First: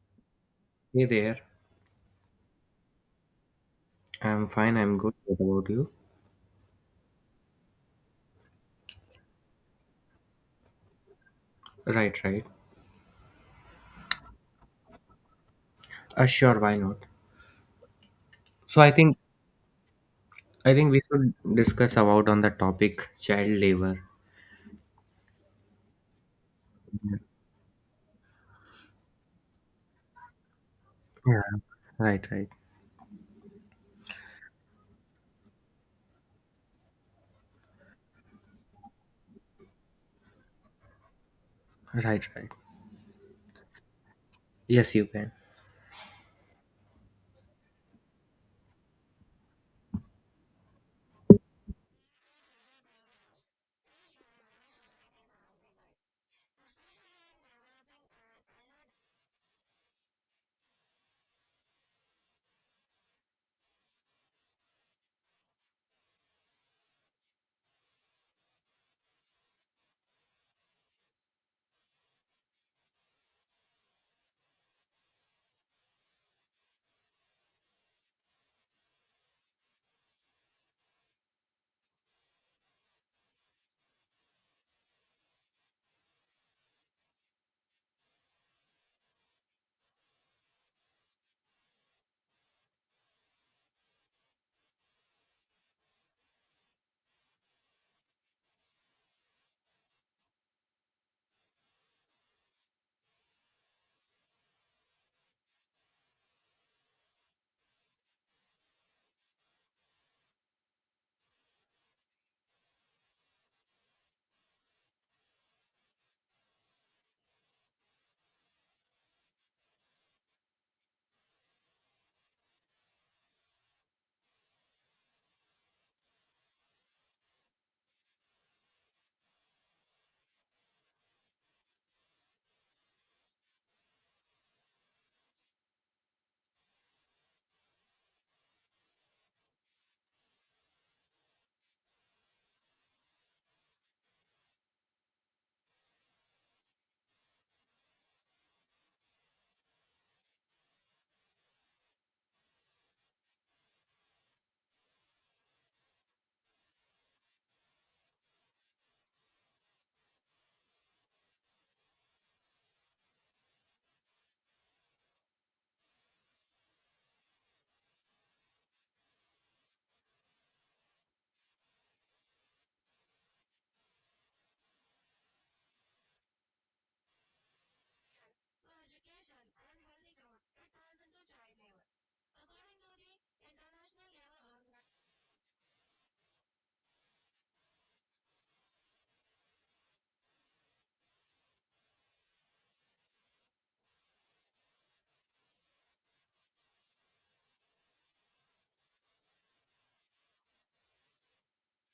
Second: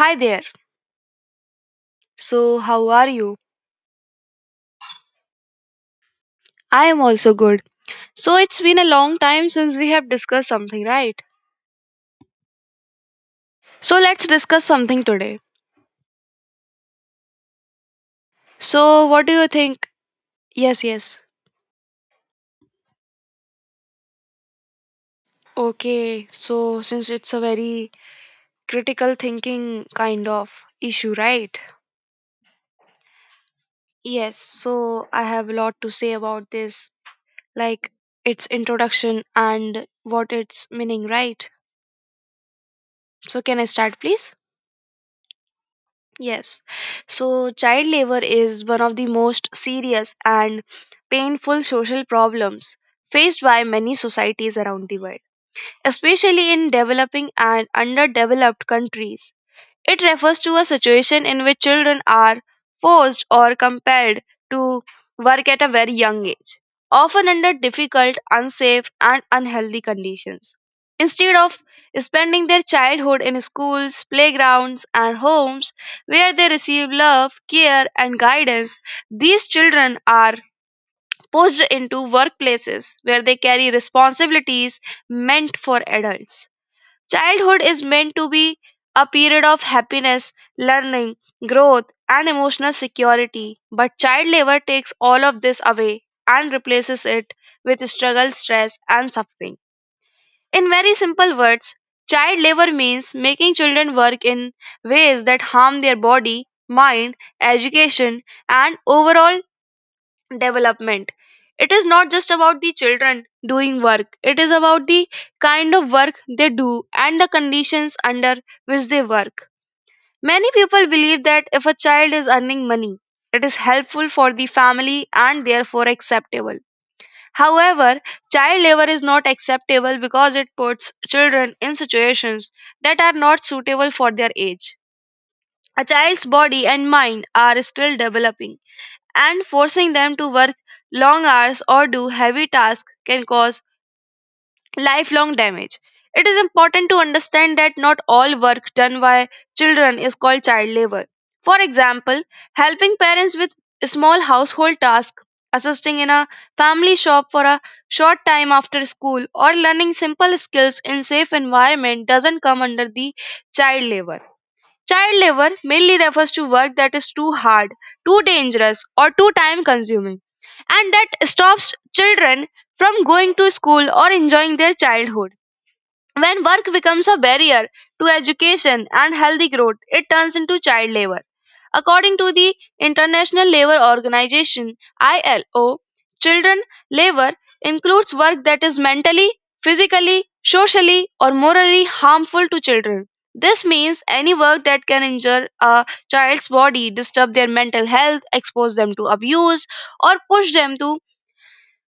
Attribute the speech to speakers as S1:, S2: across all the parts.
S1: Hi there.
S2: Hey there.
S1: So, how are you?
S2: I'm fine. I'm good. What about you?
S1: I am also good. So, it's been a long time since we have discussed something, right?
S2: Right, right.
S1: So, let's discuss something today.
S2: Sure, why not? So I
S1: So,
S2: think
S1: what do you think?
S2: I
S1: Yes,
S2: think we
S1: yes.
S2: should discuss about on the topic child labor.
S1: Okay. So, since it's a very critical thinking kind of issue,
S2: Yeah.
S1: right?
S2: Right, right.
S1: Yes. So, I have a lot to say about this, like its introduction and what its meaning, right?
S2: Right, right.
S1: So, can I start, please?
S2: Yes, you can.
S1: Yes. So, child labor is one of the most serious and painful social problems faced by many societies around the world, especially in developing and underdeveloped countries. It refers to a situation in which children are forced or compelled to work at a very young age, often under difficult, unsafe, and unhealthy conditions. Instead of spending their childhood in schools, playgrounds, and homes where they receive love, care, and guidance, these children are pushed into workplaces where they carry responsibilities meant for adults. Childhood is meant to be a period of happiness, learning, growth, and emotional security. But child labor takes all of this away and replaces it with struggle, stress, and suffering. In very simple words, child labor means making children work in ways that harm their body, mind, education, and overall development. It is not just about the children doing work, it is about the kind of work they do and the conditions under which they work. Many people believe that if a child is earning money, it is helpful for the family and therefore acceptable. However, child labor is not acceptable because it puts children in situations that are not suitable for their age. A child's body and mind are still developing and forcing them to work long hours or do heavy tasks can cause lifelong damage. It is important to understand that not all work done by children is called child labor. For example, helping parents with small household tasks, assisting in a family shop for a short time after school, or learning simple skills in safe environment doesn't come under the child labor. Child labor mainly refers to work that is too hard, too dangerous, or too time consuming, and that stops children from going to school or enjoying their childhood. When work becomes a barrier to education and healthy growth, it turns into child labor. According to the International Labour Organization ILO, children labor includes work that is mentally, physically, socially, or morally harmful to children. This means any work that can injure a child's body, disturb their mental health, expose them to abuse, or push them to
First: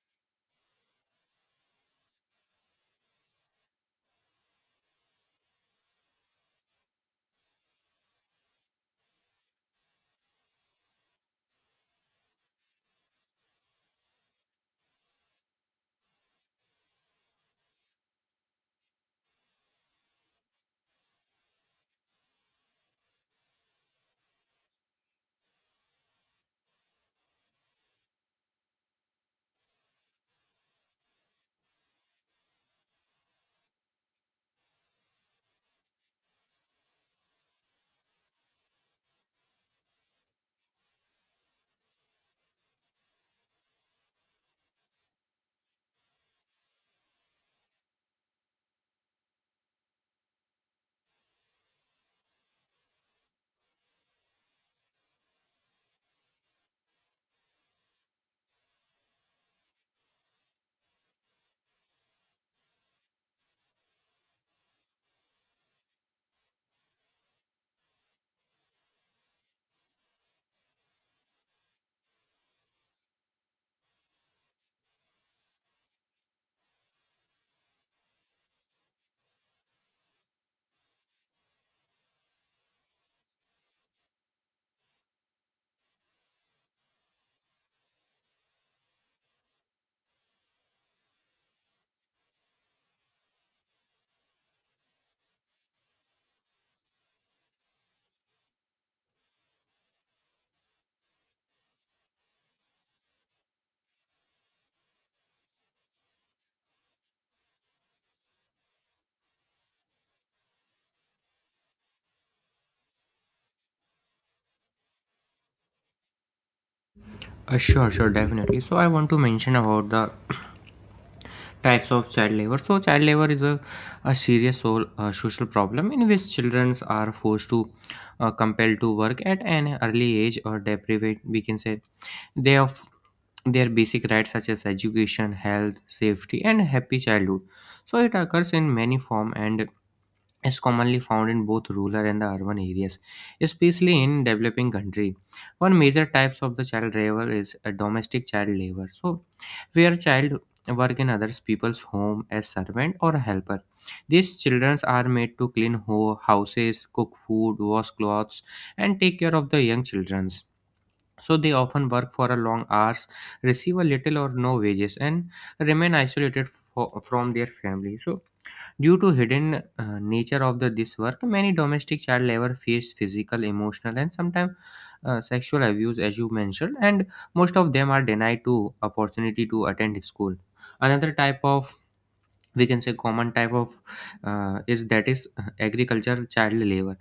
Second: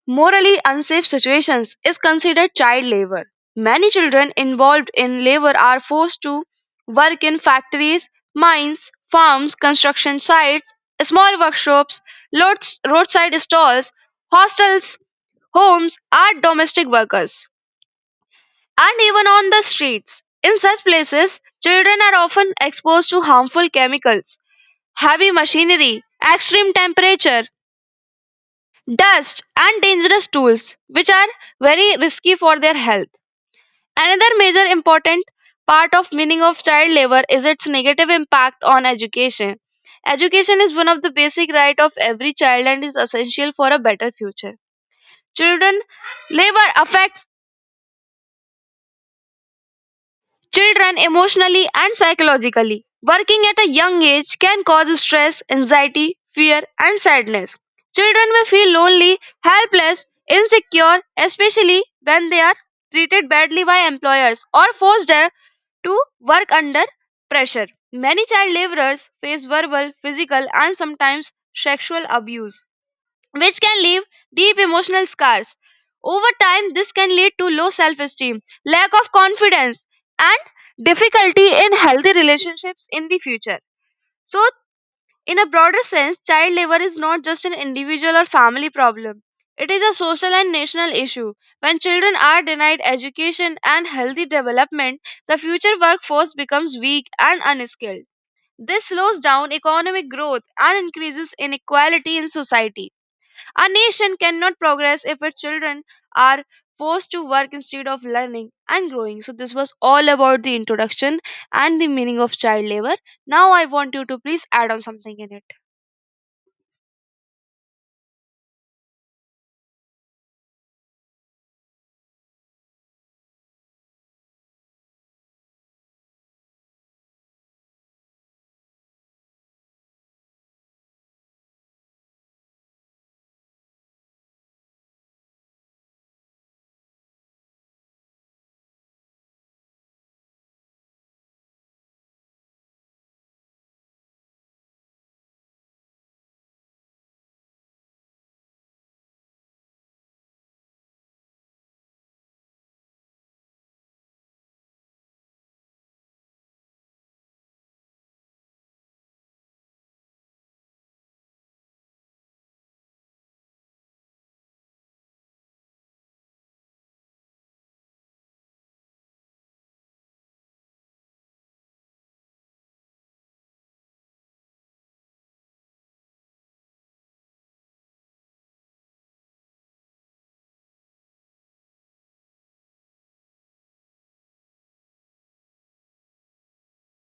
S1: morally unsafe situations is considered child labor. Many children involved in labor are forced to work in factories, mines, farms, construction sites, small workshops, roadside stalls, hostels, homes, are domestic workers, and even on the streets. In such places, children are often exposed to harmful chemicals, heavy machinery, extreme temperature, dust, and dangerous tools, which are very risky for their health. Another major important part of meaning of child labor is its negative impact on education. Education is one of the basic right of every child and is essential for a better future. Children labor affects children, emotionally and psychologically, working at a young age can cause stress, anxiety, fear, and sadness. Children may feel lonely, helpless, insecure, especially when they are treated badly by employers or forced to work under pressure. Many child laborers face verbal, physical, and sometimes sexual abuse which can leave deep emotional scars. Over time, this can lead to low self esteem, lack of confidence, and difficulty in healthy relationships in the future. So, in a broader sense, child labor is not just an individual or family problem. It is a social and national issue. When children are denied education and healthy development, the future workforce becomes weak and unskilled. This slows down economic growth and increases inequality in society. Our nation cannot progress if its children are forced to work instead of learning and growing. So, this was all about the introduction and the meaning of child labor. Now, I want you to please add on something in it.
S2: Sure definitely. So I want to mention about the types of child labor. So child labor is a serious social problem in which children are forced to compelled to work at an early age or deprivate, we can say, they of their basic rights such as education health safety and happy childhood, so it occurs in many form and is commonly found in both rural and the urban areas, especially in developing country. One major types of the child labor is a domestic child labor, so where child work in others people's home as servant or helper. These children are made to clean houses, cook food, wash clothes, and take care of the young children's, so they often work for a long hours, receive a little or no wages, and remain isolated from their family. So due to hidden nature of this work, many domestic child labor face physical, emotional, and sometimes sexual abuse, as you mentioned, and most of them are denied to opportunity to attend school. Another type of, we can say, common type of, is that is agriculture child labor,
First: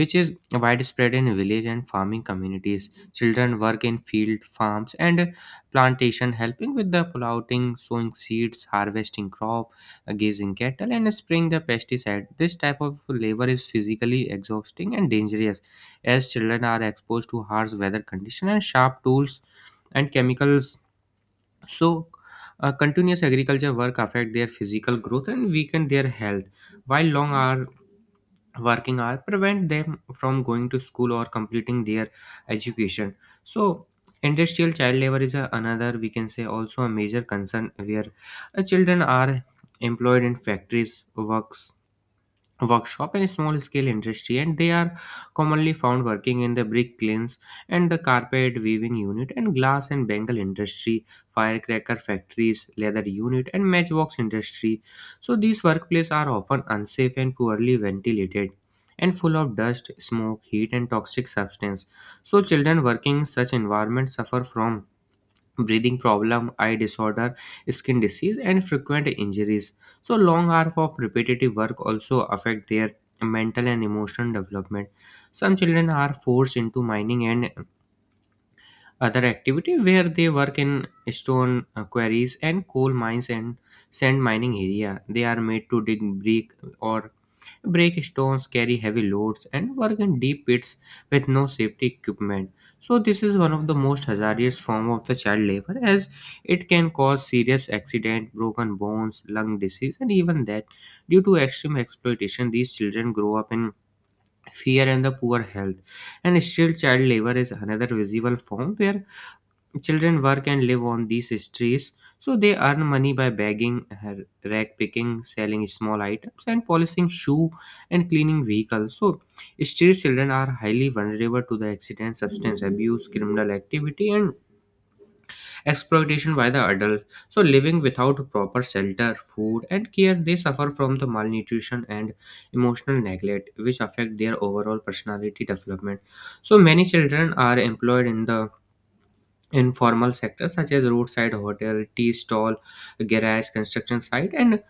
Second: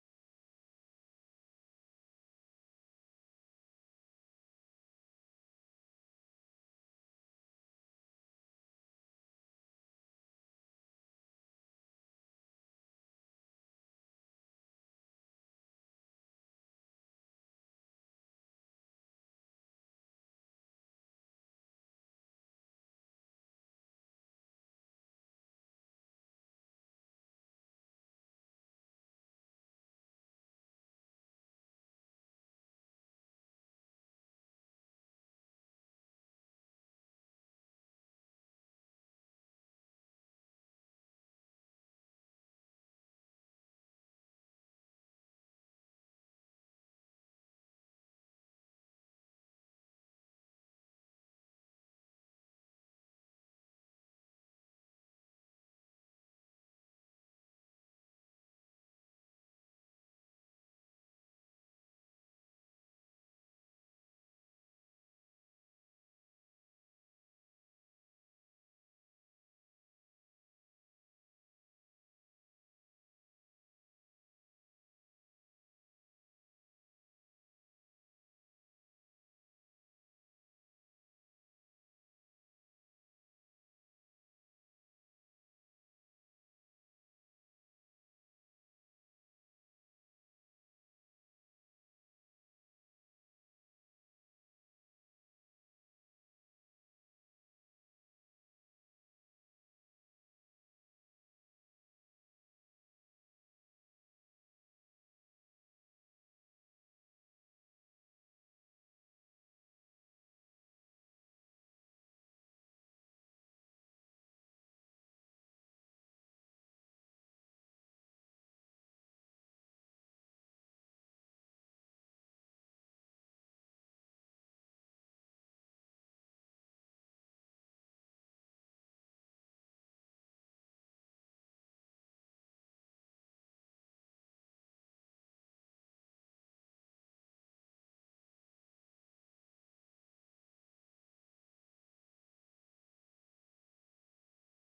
S2: which is widespread in village and farming communities. Children work in field farms and plantation, helping with the plowing, sowing seeds, harvesting crop, grazing cattle, and spraying the pesticide. This type of labor is physically exhausting and dangerous, as children are exposed to harsh weather conditions and sharp tools and chemicals. So, continuous agriculture work affect their physical growth and weaken their health, while long hour working hour prevent them from going to school or completing their education. So, industrial child labor is another, we can say, also a major concern, where children are employed in factories works, workshop, and small scale industry, and they are commonly found working in the brick kilns and the carpet weaving unit and glass and bangle industry, firecracker factories, leather unit, and matchbox industry. So these workplaces are often unsafe and poorly ventilated and full of dust, smoke, heat, and toxic substance. So children working in such environments suffer from breathing problem, eye disorder, skin disease, and frequent injuries. So long hours of repetitive work also affect their mental and emotional development. Some children are forced into mining and other activity, where they work in stone quarries and coal mines and sand mining area. They are made to dig brick or break stones, carry heavy loads, and work in deep pits with no safety equipment. So this is one of the most hazardous form of the child labor, as it can cause serious accident, broken bones, lung disease, and even death. Due to extreme exploitation, these children grow up in fear and the poor health. And still child labor is another visible form, where children work and live on these streets, so they earn money by begging, rag picking, selling small items, and polishing shoe and cleaning vehicles. So, street children are highly vulnerable to the accident, substance abuse, criminal activity, and exploitation by the adults. So, living without proper shelter, food, and care, they suffer from the malnutrition and emotional neglect, which affect their overall personality development. So, many children are employed in the informal sectors, such as roadside hotel, tea stall, garage, construction site, and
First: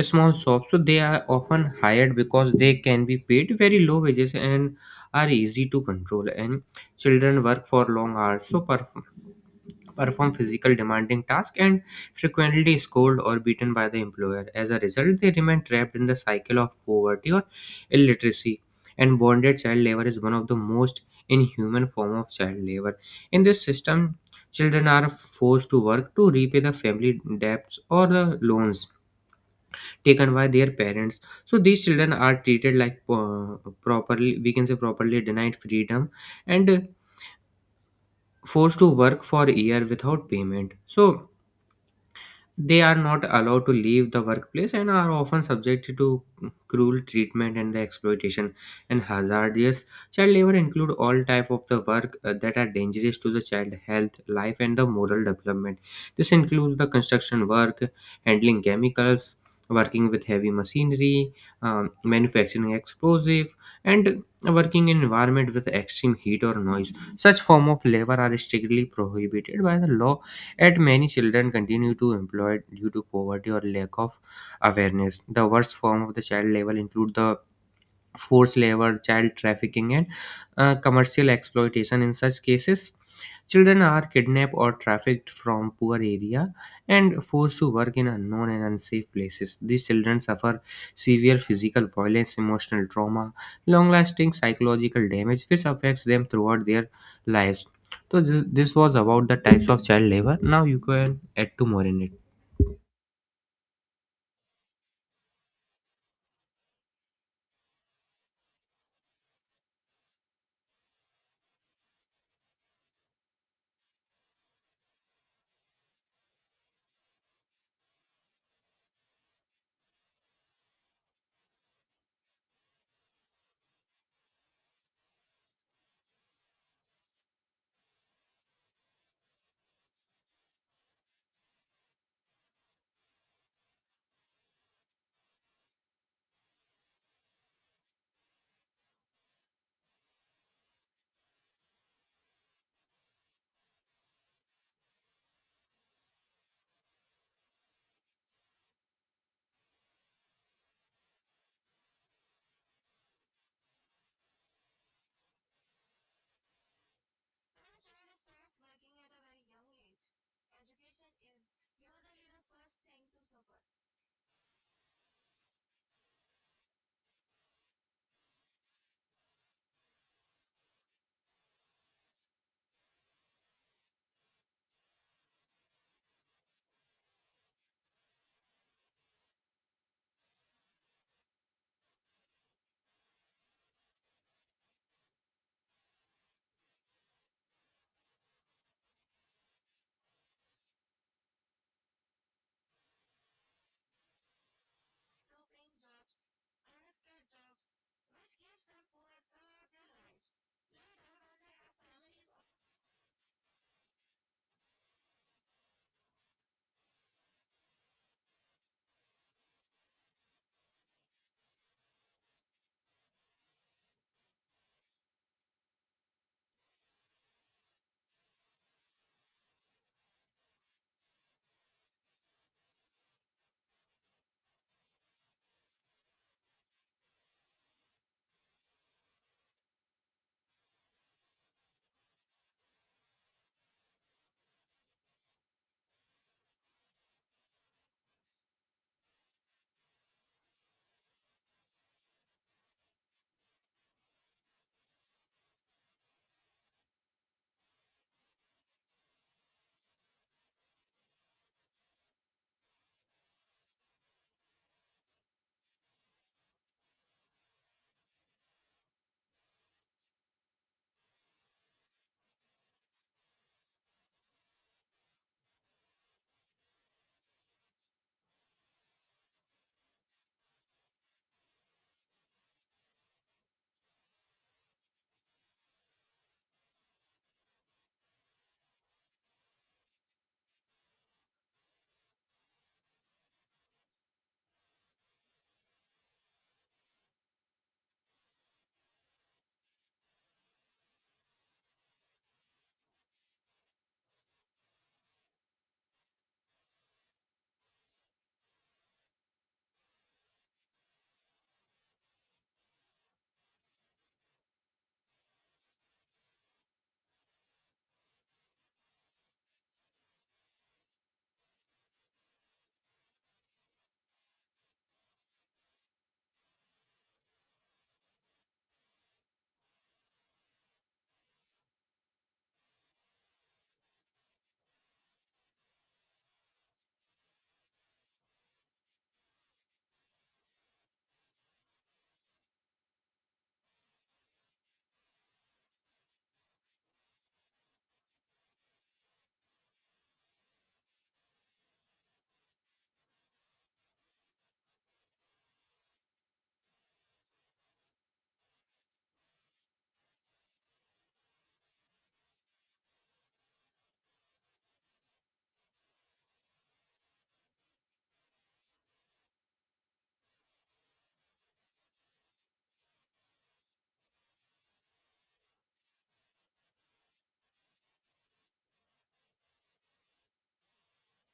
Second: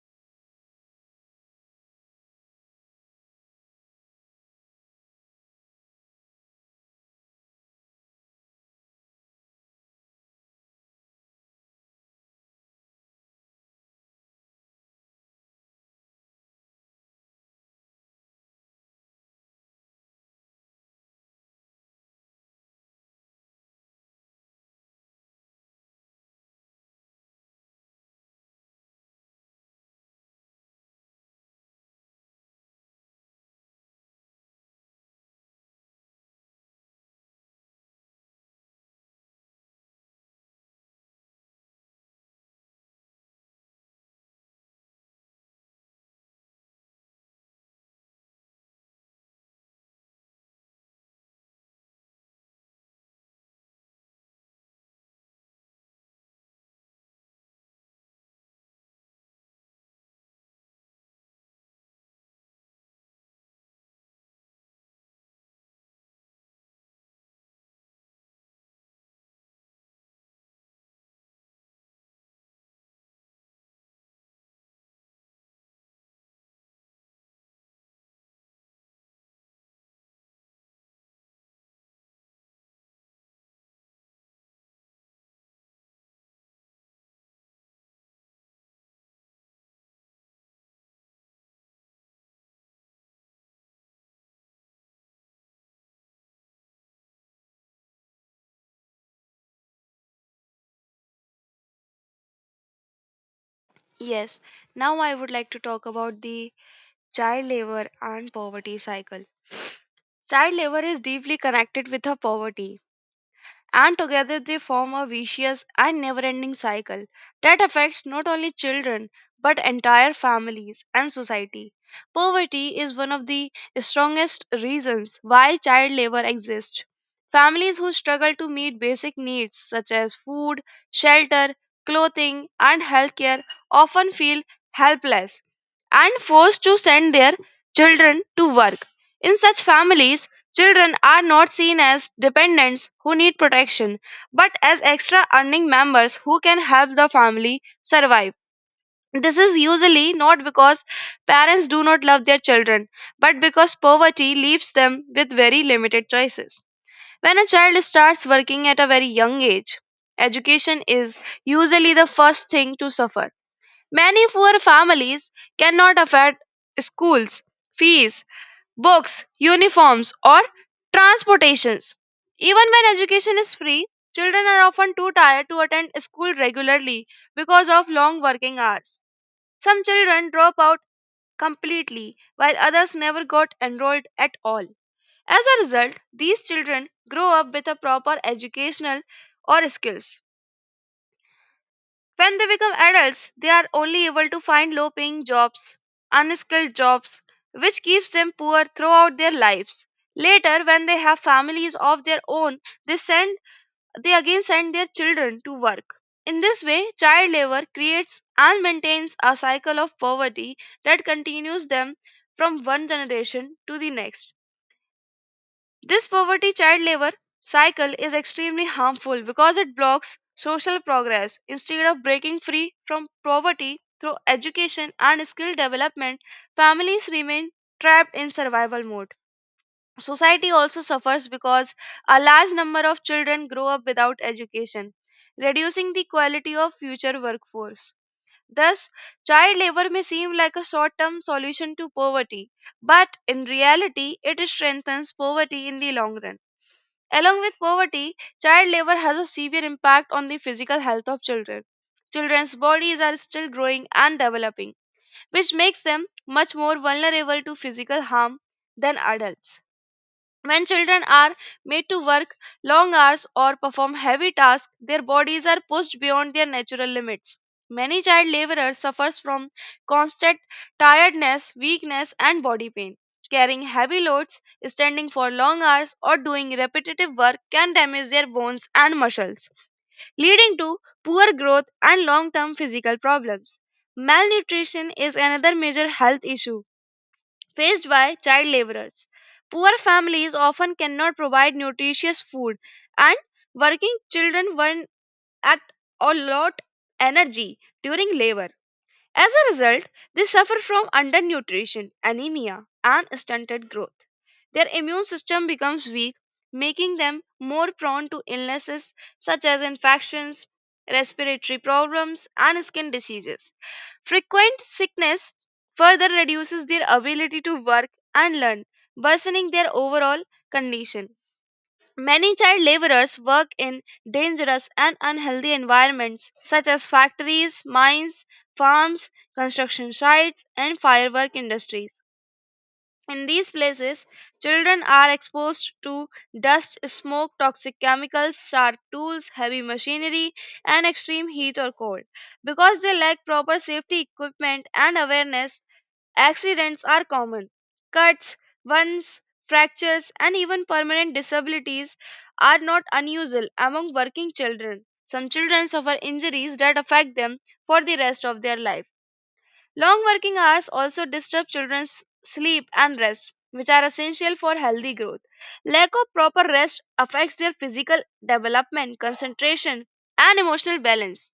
S2: small shops. So they are often hired because they can be paid very low wages and are easy to control, and children work for long hours, so perform physical demanding tasks and frequently scolded or beaten by the employer. As a result, they remain trapped in the cycle of poverty or illiteracy. And bonded child labor is one of the most inhuman form of child labor. In this system, children are forced to work to repay the family debts or the loans taken by their parents. So these children are treated like properly, we can say, properly denied freedom and forced to work for a year without payment. So they are not allowed to leave the workplace and are often subjected to cruel treatment and the exploitation. And hazardous child labor include all type of the work that are dangerous to the child health life and the moral development. This includes the construction work, handling chemicals, working with heavy machinery, manufacturing explosive, and working in environment with extreme heat or noise. Such form of labor are strictly prohibited by the law, yet many children continue to employed due to poverty or lack of awareness. The worst form of the child labor include the forced labor, child trafficking, and commercial exploitation. In such cases, children are kidnapped or trafficked from poor area and forced to work in unknown and unsafe places. These children suffer severe physical violence, emotional trauma, long-lasting psychological damage, which affects them throughout their lives. So this was about the types of child labor. Now you can add to more in it.
S1: Yes, now I would like to talk about the child labor and poverty cycle. Child labor is deeply connected with the poverty and together they form a vicious and never ending cycle that affects not only children but entire families and society. Poverty is one of the strongest reasons why child labor exists. Families who struggle to meet basic needs such as food, shelter, clothing, and healthcare often feel helpless and forced to send their children to work. In such families, children are not seen as dependents who need protection, but as extra earning members who can help the family survive. This is usually not because parents do not love their children, but because poverty leaves them with very limited choices. When a child starts working at a very young age, education is usually the first thing to suffer. Many poor families cannot afford schools, fees, books, uniforms, or transportations. Even when education is free, children are often too tired to attend school regularly because of long working hours. Some children drop out completely, while others never got enrolled at all. As a result, these children grow up with a proper educational or skills when they become adults, they are only able to find low paying jobs, unskilled jobs, which keeps them poor throughout their lives. Later, when they have families of their own, they send they again send their children to work. In this way, child labor creates and maintains a cycle of poverty that continues them from one generation to the next. This poverty child labor cycle is extremely harmful because it blocks social progress. Instead of breaking free from poverty through education and skill development, families remain trapped in survival mode. Society also suffers because a large number of children grow up without education, reducing the quality of future workforce. Thus, child labor may seem like a short term solution to poverty, but in reality, it strengthens poverty in the long run. Along with poverty, child labor has a severe impact on the physical health of children. Children's bodies are still growing and developing, which makes them much more vulnerable to physical harm than adults. When children are made to work long hours or perform heavy tasks, their bodies are pushed beyond their natural limits. Many child laborers suffers from constant tiredness, weakness and body pain. Carrying heavy loads, standing for long hours or doing repetitive work can damage their bones and muscles, leading to poor growth and long-term physical problems. Malnutrition is another major health issue faced by child laborers. Poor families often cannot provide nutritious food, and working children burn at a lot energy during labor. As a result, they suffer from undernutrition, anemia, and stunted growth. Their immune system becomes weak, making them more prone to illnesses such as infections, respiratory problems, and skin diseases. Frequent sickness further reduces their ability to work and learn, worsening their overall condition. Many child laborers work in dangerous and unhealthy environments such as factories, mines, farms, construction sites, and firework industries. In these places, children are exposed to dust, smoke, toxic chemicals, sharp tools, heavy machinery, and extreme heat or cold. Because they lack proper safety equipment and awareness, accidents are common. Cuts, wounds, fractures, and even permanent disabilities are not unusual among working children. Some children suffer injuries that affect them for the rest of their life. Long working hours also disturb children's sleep and rest, which are essential for healthy growth. Lack of proper rest affects their physical development, concentration, and emotional balance.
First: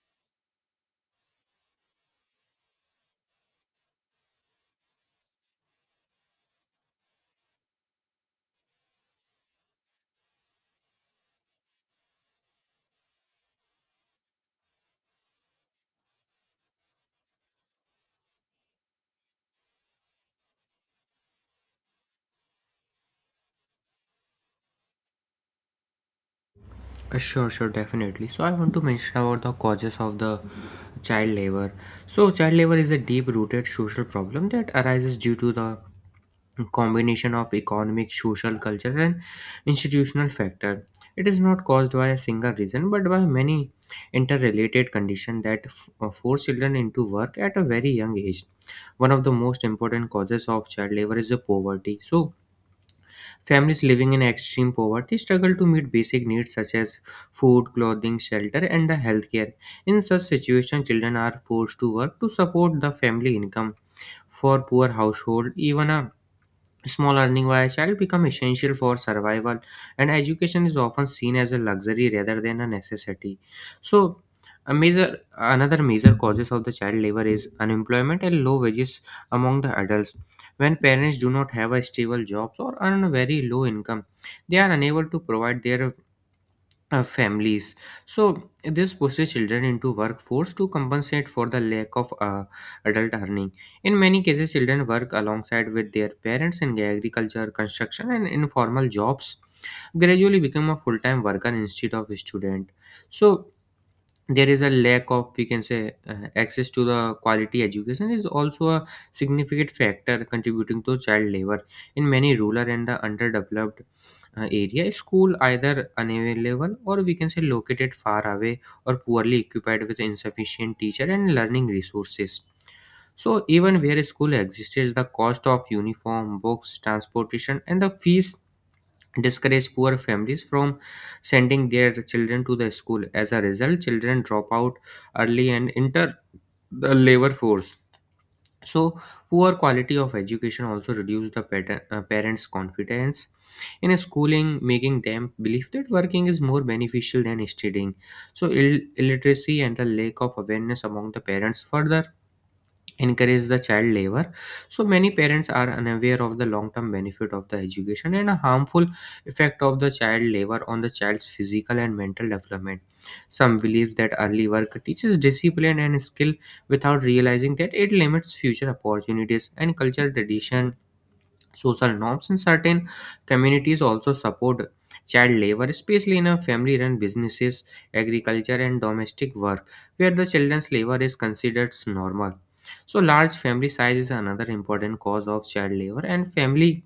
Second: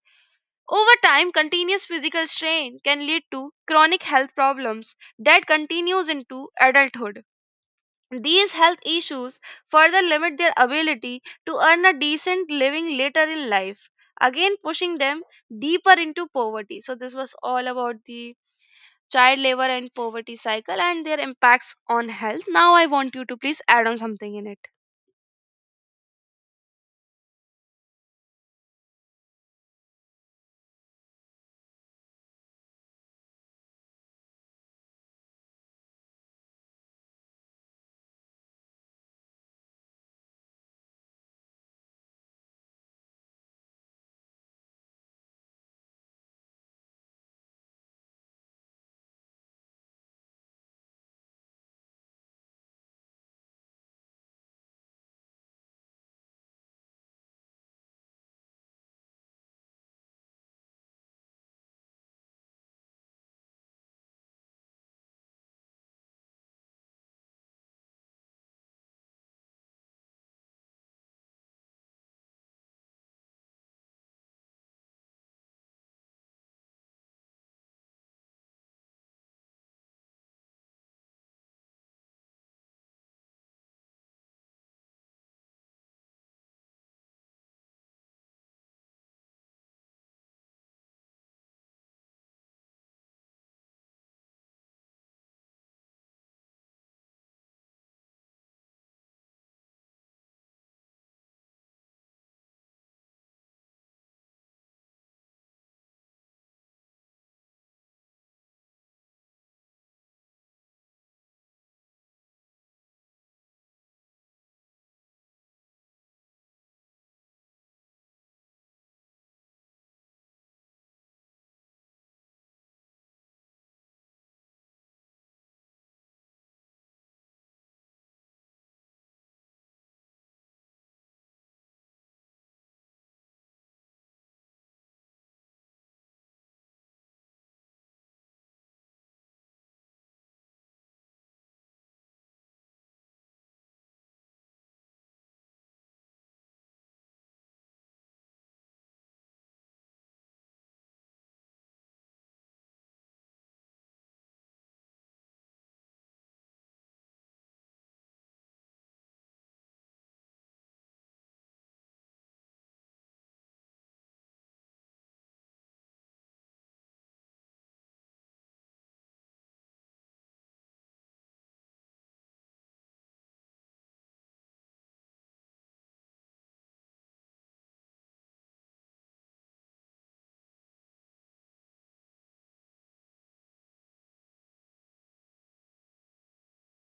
S1: Over time, continuous physical strain can lead to chronic health problems that continues into adulthood. These health issues further limit their ability to earn a decent living later in life, again pushing them deeper into poverty. So this was all about the child labor and poverty cycle and their impacts on health. Now I want you to please add on something in it.
S2: Sure, definitely. So I want to mention about the causes of the child labor. So child labor is a deep-rooted social problem that arises due to the combination of economic, social, cultural, and institutional factor. It is not caused by a single reason, but by many interrelated conditions that force children into work at a very young age. One of the most important causes of child labor is the poverty. So families living in extreme poverty struggle to meet basic needs such as food, clothing, shelter, and the healthcare. In such situations, children are forced to work to support the family income. For poor household, even a small earning by a child become essential for survival, and education is often seen as a luxury rather than a necessity. So, a major another major causes of the child labor is unemployment and low wages among the adults. When parents do not have a stable job or earn a very low income, they are unable to provide their families. So this pushes children into workforce to compensate for the lack of adult earning. In many cases, children work alongside with their parents in agriculture, construction, and informal jobs. Gradually, become a full-time worker instead of a student. So there is a lack of, we can say, access to the quality education is also a significant factor contributing to child labor. In many rural and the underdeveloped area, school either unavailable or, we can say, located far away or poorly equipped with insufficient teacher and learning resources. So even where school exists, the cost of uniform, books, transportation, and the fees discourage poor families from sending their children to the school. As a result, children drop out early and enter the labor force. So, poor quality of education also reduces the parents' confidence in schooling, making them believe that working is more beneficial than studying. So, illiteracy and the lack of awareness among the parents further encourage the child labor. So many parents are unaware of the long-term benefit of the education and a harmful effect of the child labor on the child's physical and mental development. Some believe that early work teaches discipline and skill without realizing that it limits future opportunities and cultural tradition. Social norms in certain communities also support child labor, especially in a family-run businesses, agriculture, and domestic work, where the children's labor is considered normal. So, large family size is another important cause of child labor, and family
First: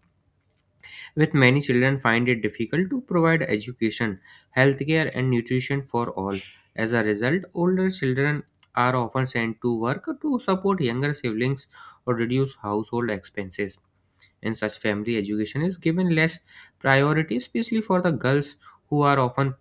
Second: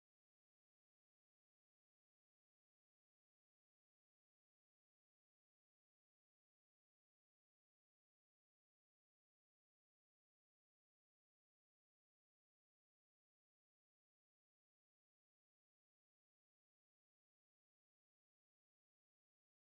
S2: with many children find it difficult to provide education, healthcare, and nutrition for all. As a result, older children are often sent to work to support younger siblings or reduce household expenses. In such family, education is given less priority, especially for the girls, who are often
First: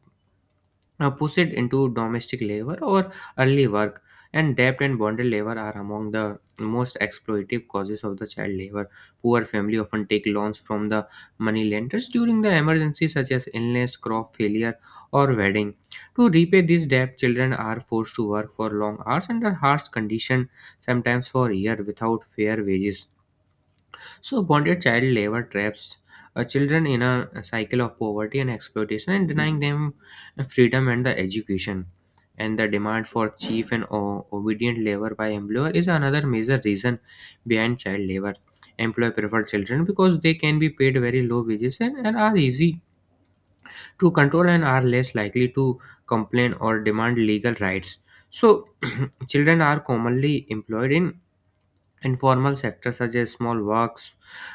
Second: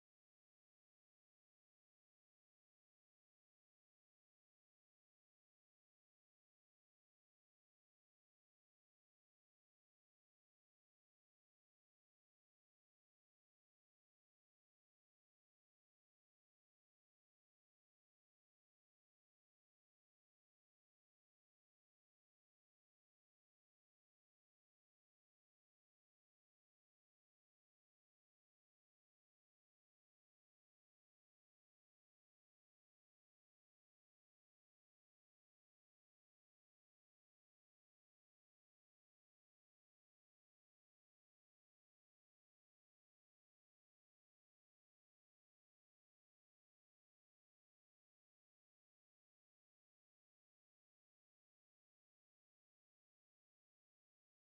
S2: pushed into domestic labor or early work. And debt and bonded labor are among the most exploitative causes of the child labor. Poor family often take loans from the money lenders during the emergency, such as illness, crop failure, or wedding. To repay this debt, children are forced to work for long hours under harsh conditions, sometimes for years without fair wages. So, bonded child labor traps children in a cycle of poverty and exploitation and denying them freedom and the education. And the demand for cheap and obedient labor by employer is another major reason behind child labor. Employer prefer children because they can be paid very low wages, and are easy to control and are less likely to complain or demand legal rights. So, children are commonly employed in informal sectors such as small works,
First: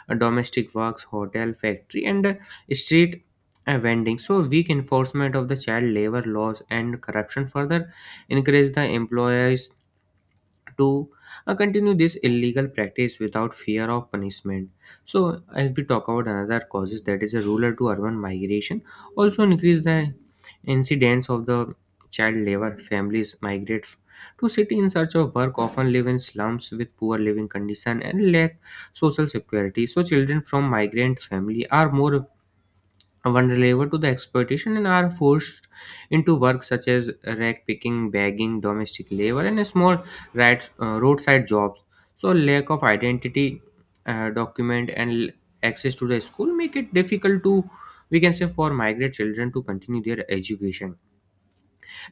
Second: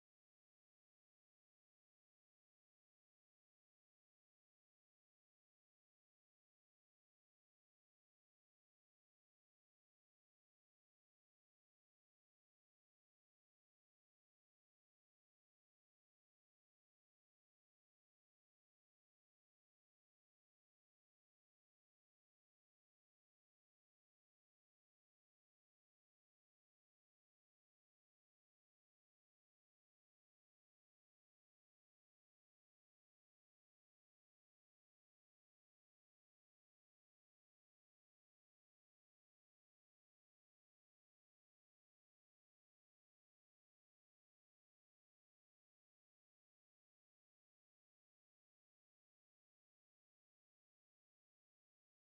S2: domestic works, hotel, factory, and street vending. So weak enforcement of the child labor laws and corruption further encourage the employers to continue this illegal practice without fear of punishment. So, as we talk about another causes, that is a rural to urban migration, also increase the incidence of the child labor. Families migrate to city in search of work, often live in slums with poor living condition and lack social security. So, children from migrant family are more vulnerable to the exploitation and are forced into work such as rag picking, bagging, domestic labor, and small rides, roadside jobs. So, lack of identity document and access to the school make it difficult to, we can say, for migrant children to continue their education.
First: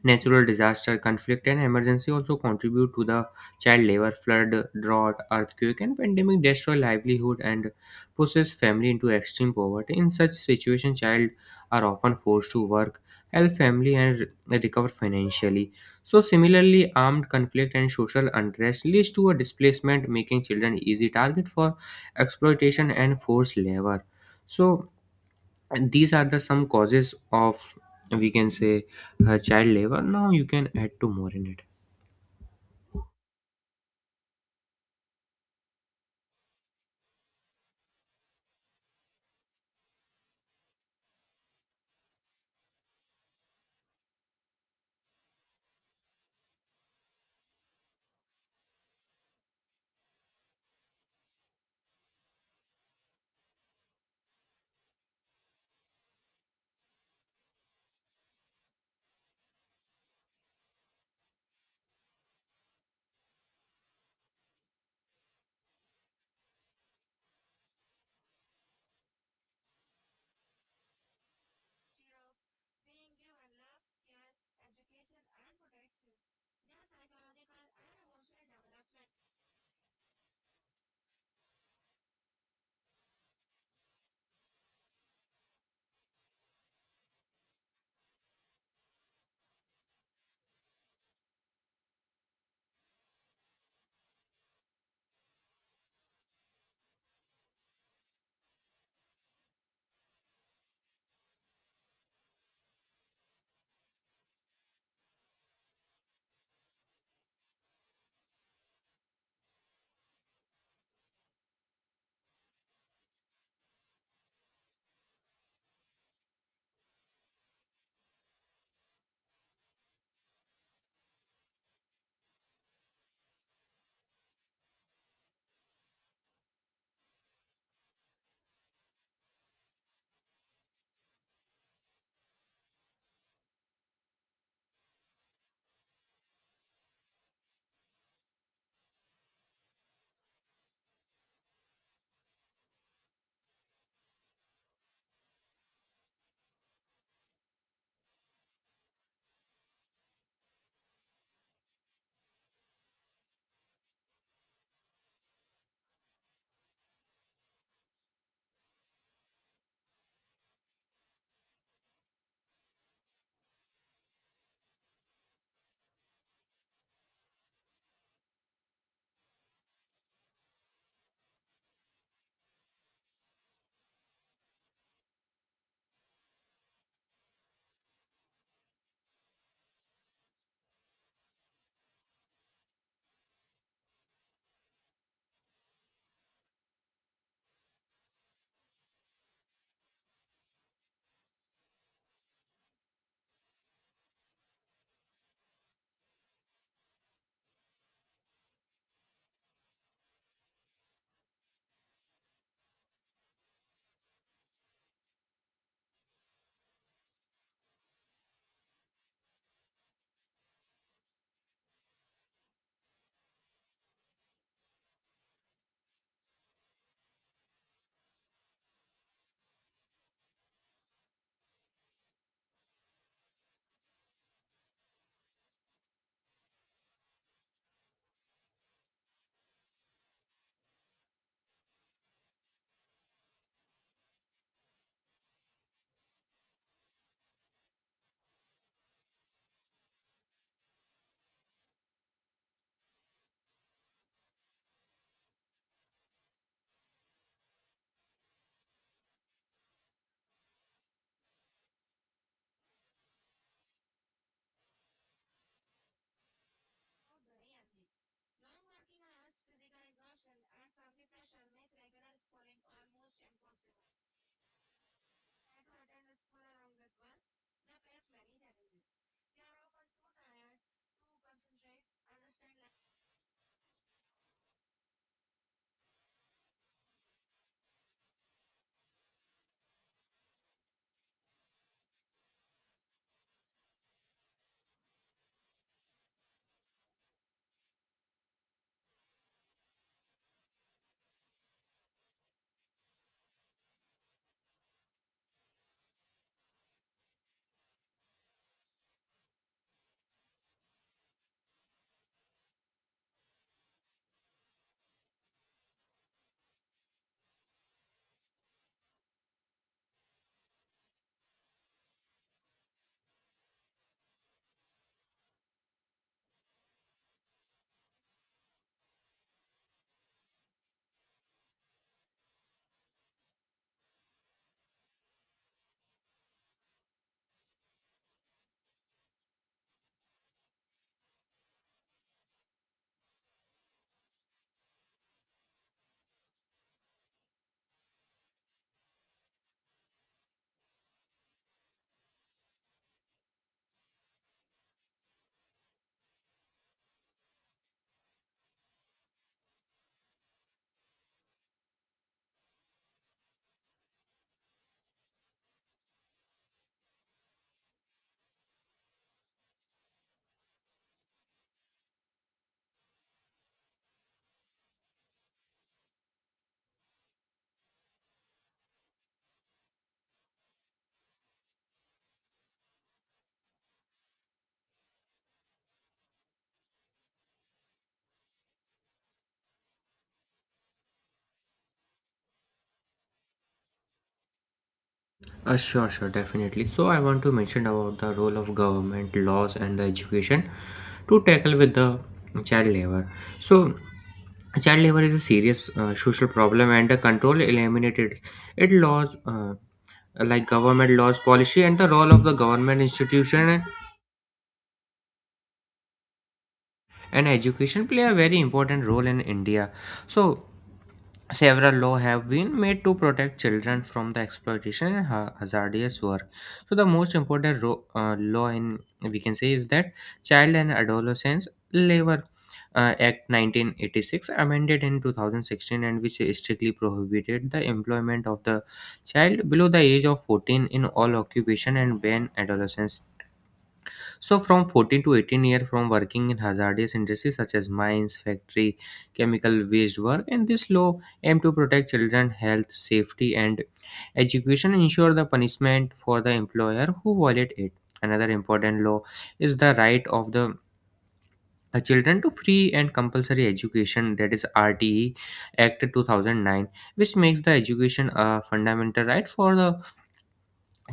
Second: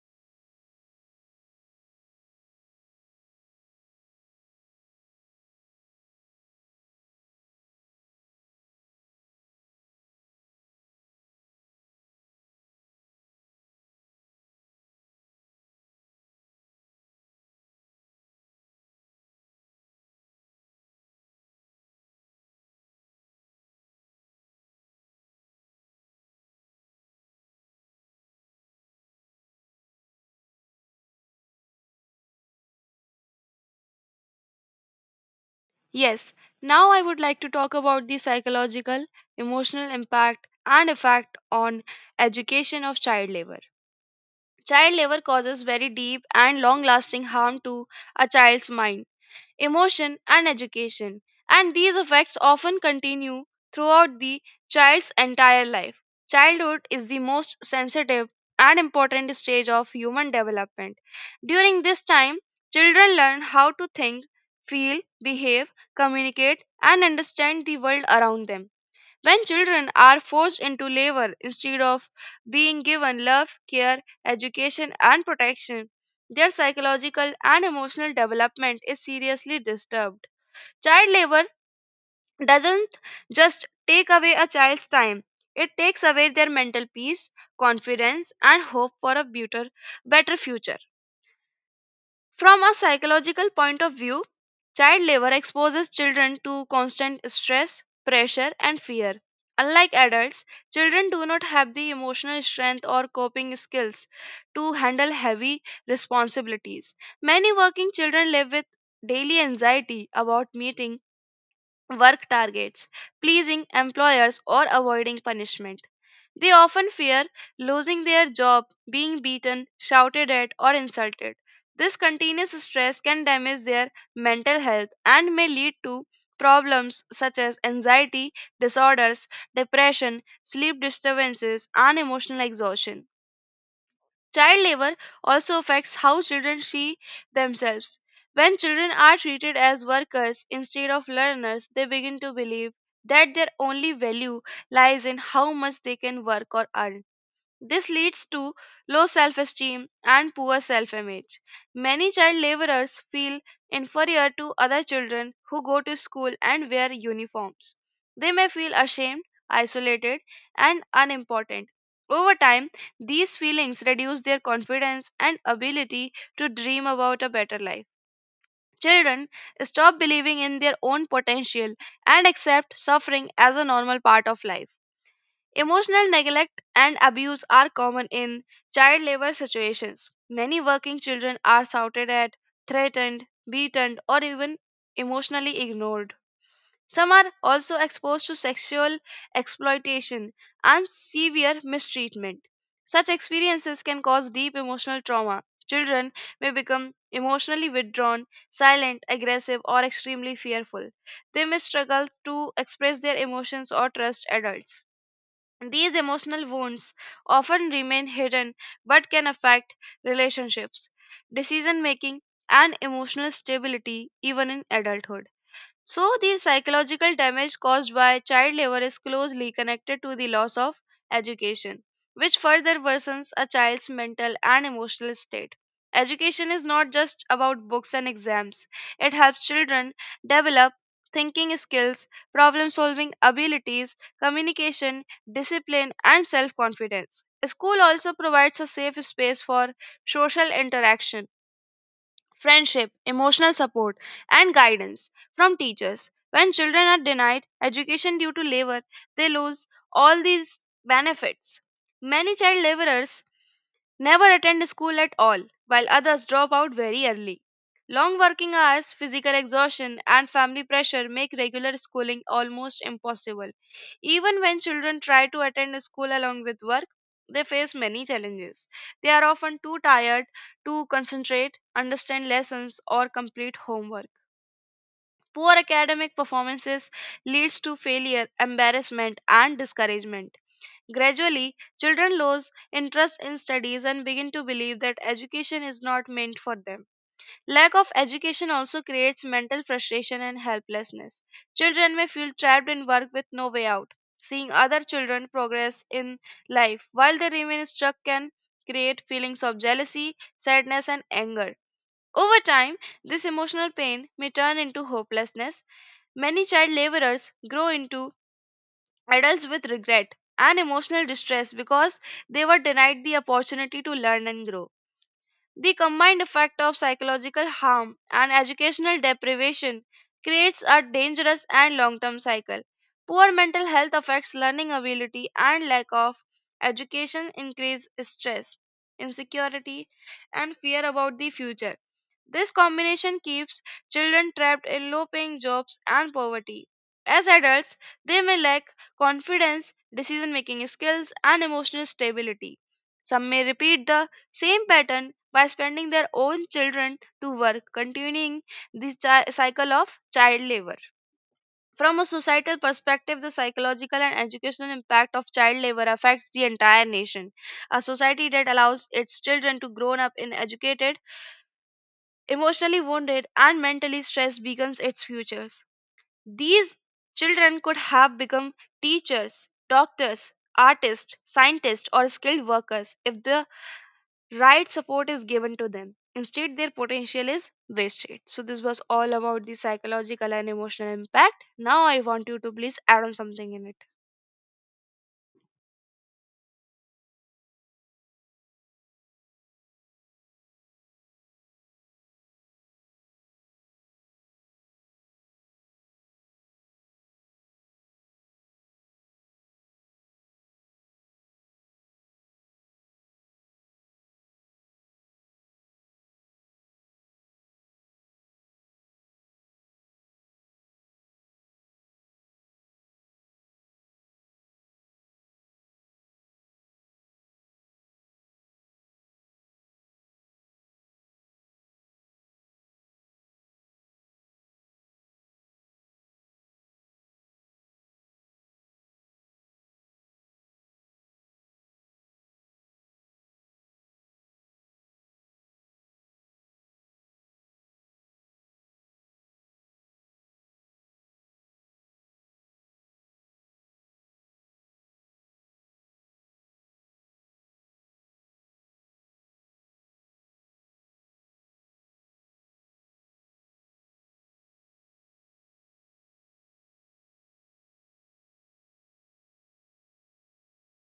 S2: Natural disaster, conflict, and emergency also contribute to the child labor. Flood, drought, earthquake, and pandemic destroy livelihood and pushes family into extreme poverty. In such situation, child are often forced to work, help family, and recover financially. So similarly, armed conflict and social unrest leads to a displacement, making children easy target for exploitation and forced labor. So, and these are the some causes of, we can say, child labor. Now you can add to more in it.
S1: Yes, now I would like to talk about the psychological, emotional impact and effect on education of child labor. Child labor causes very deep and long lasting harm to a child's mind emotion, and education, and these effects often continue throughout the child's entire life. Childhood is the most sensitive and important stage of human development. During this time, children learn how to think, feel, behave, communicate, and understand the world around them. When children are forced into labor instead of being given love, care, education, and protection, their psychological and emotional development is seriously disturbed. Child labor doesn't just take away a child's time, it takes away their mental peace, confidence, and hope for a better future. From a psychological point of view, child labor exposes children to constant stress, pressure, and fear. Unlike adults, children do not have the emotional strength or coping skills to handle heavy responsibilities. Many working children live with daily anxiety about meeting work targets, pleasing employers, or avoiding punishment. They often fear losing their job, being beaten, shouted at, or insulted. This continuous stress can damage their mental health and may lead to problems such as anxiety disorders, depression, sleep disturbances, and emotional exhaustion. Child labor also affects how children see themselves. When children are treated as workers instead of learners, they begin to believe that their only value lies in how much they can work or earn. This leads to low self esteem and poor self image. Many child laborers feel inferior to other children who go to school and wear uniforms. They may feel ashamed, isolated, and unimportant. Over time, these feelings reduce their confidence and ability to dream about a better life. Children stop believing in their own potential and accept suffering as a normal part of life. Emotional neglect and abuse are common in child labor situations. Many working children are shouted at, threatened, beaten, or even emotionally ignored. Some are also exposed to sexual exploitation and severe mistreatment. Such experiences can cause deep emotional trauma. Children may become emotionally withdrawn, silent, aggressive, or extremely fearful. They may struggle to express their emotions or trust adults. These emotional wounds often remain hidden but can affect relationships, decision making, and emotional stability even in adulthood. So, the psychological damage caused by child labor is closely connected to the loss of education, which further worsens a child's mental and emotional state. Education is not just about books and exams, it helps children develop thinking skills, problem solving abilities, communication, discipline, and self confidence. School also provides a safe space for social interaction friendship, emotional support, and guidance from teachers. When children are denied education due to labor, they lose all these benefits. Many child laborers never attend school at all, while others drop out very early. Long working hours, physical exhaustion, and family pressure make regular schooling almost impossible. Even when children try to attend school along with work, they face many challenges. They are often too tired to concentrate, understand lessons, or complete homework. Poor academic performances leads to failure, embarrassment, and discouragement. Gradually, children lose interest in studies and begin to believe that education is not meant for them. Lack of education also creates mental frustration and helplessness. Children may feel trapped in work with no way out. Seeing other children progress in life while they remain stuck can create feelings of jealousy, sadness, and anger. Over time, this emotional pain may turn into hopelessness. Many child laborers grow into adults with regret and emotional distress because they were denied the opportunity to learn and grow the combined effect of psychological harm and educational deprivation creates a dangerous and long term cycle. Poor mental health affects learning ability, and lack of education increase stress, insecurity, and fear about the future. This combination keeps children trapped in low paying jobs and poverty. As adults, they may lack confidence, decision making skills, and emotional stability. Some may repeat the same pattern by spending their own children to work, continuing this cycle of child labor. From a societal perspective, the psychological and educational impact of child labor affects the entire nation. A society that allows its children to grow up in educated, emotionally wounded, and mentally stressed becomes its futures. These children could have become teachers, doctors, artists, scientists, or skilled workers if the right support is given to them. Instead, their potential is wasted. So, this was all about the psychological and emotional impact. Now, I want you to please add on something in it.
S2: Sure, sure, definitely. So I want to mention about the role of government laws and the education to tackle with the child labor. So child labor is a serious social problem, and the control eliminated it laws, like government laws, policy, and the role of the government institution and education play a very important role in India. So several law have been made to protect children from the exploitation and hazardous work. So the most important law in, we can say, is that Child and Adolescents Labor Act 1986, amended in 2016, and which strictly prohibited the employment of the child below the age of 14 in all occupation, and ban adolescents, so from 14 to 18 year, from working in hazardous industries such as mines, factory, chemical waste work. And this law aim to protect children health, safety, and education, ensure the punishment for the employer who violate it. Another important law is the Right of the Children to Free and Compulsory Education, that is RTE Act 2009, which makes the education a fundamental right for the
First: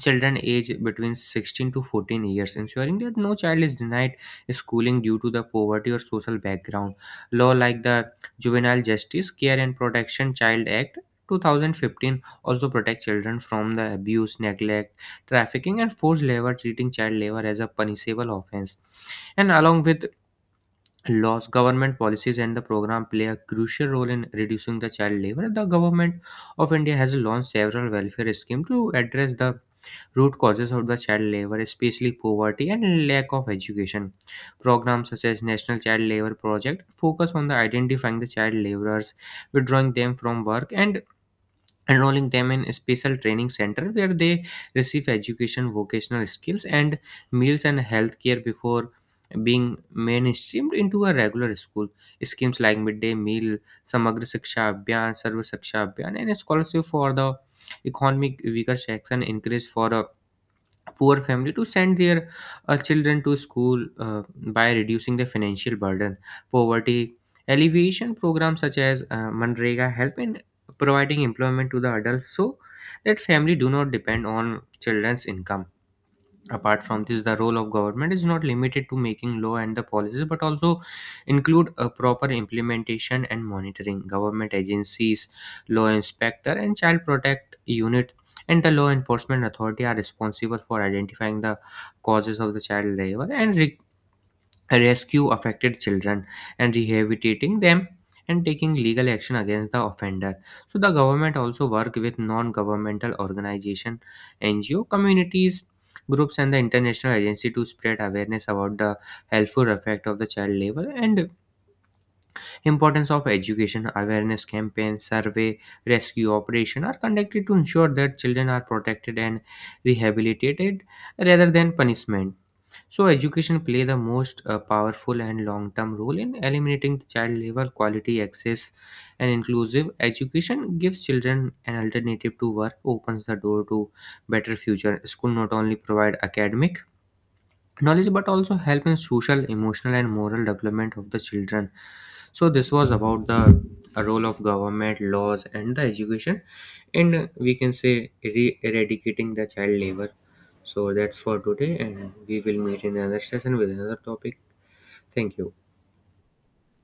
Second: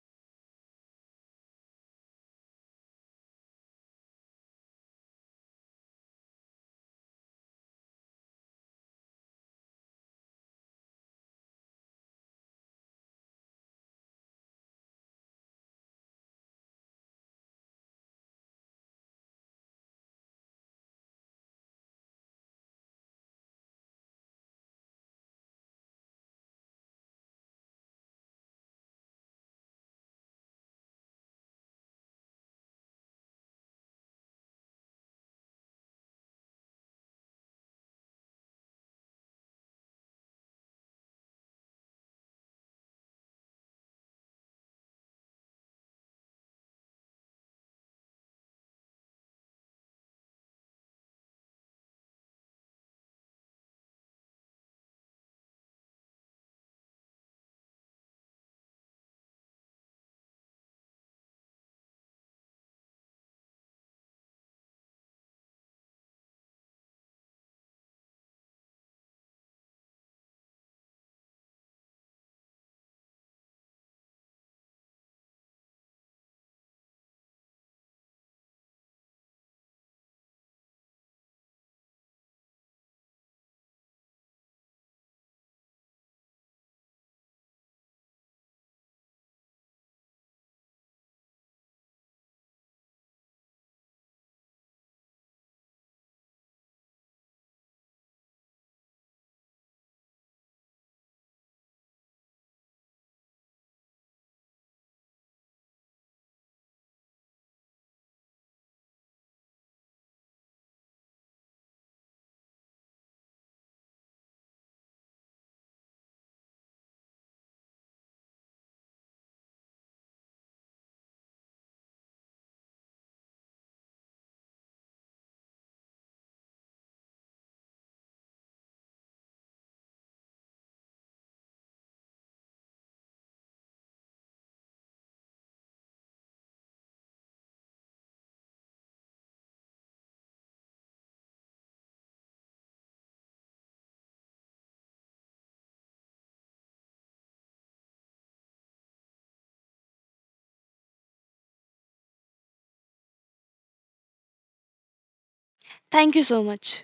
S2: children age between 16 to 14 years, ensuring that no child is denied schooling due to the poverty or social background. Law like the Juvenile Justice Care and Protection Child Act 2015 also protect children from the abuse, neglect, trafficking, and forced labor, treating child labor as a punishable offense. And along with laws, government policies, and the program play a crucial role in reducing the child labor. The government of India has launched several welfare schemes to address the root causes of the child labor, especially poverty and lack of education. Programs such as National Child Labor Project focus on the identifying the child laborers, withdrawing them from work, and enrolling them in a special training center where they receive education, vocational skills, and meals and healthcare before being mainstreamed into a regular school. Schemes like midday meal, Samagra Shiksha Abhiyan, Sarva Shiksha Abhiyan, and a scholarship for the economic weaker section encouraged for a poor family to send their children to school by reducing the financial burden. Poverty alleviation programs such as MANREGA help in providing employment to the adults so that family do not depend on children's income. Apart from this, the role of government is not limited to making law and the policies but also include a proper implementation and monitoring. Government agencies, law inspector, and child protect unit and the law enforcement authority are responsible for identifying the causes of the child labor and rescue affected children and rehabilitating them and taking legal action against the offender. So the government also work with non-governmental organization, NGO, communities, groups, and the international agency to spread awareness about the helpful effect of the child labor and importance of education. Awareness campaigns, survey, rescue operation are conducted to ensure that children are protected and rehabilitated rather than punishment. So education play the most powerful and long-term role in eliminating the child labor. Quality access and inclusive education gives children an alternative to work, opens the door to better future. School not only provide academic knowledge but also help in social, emotional, and moral development of the children. So this was about the role of government laws and the education and, we can say, eradicating the child labor. So that's for today, and we will meet in another session with another topic. Thank you.
S1: Thank you so much.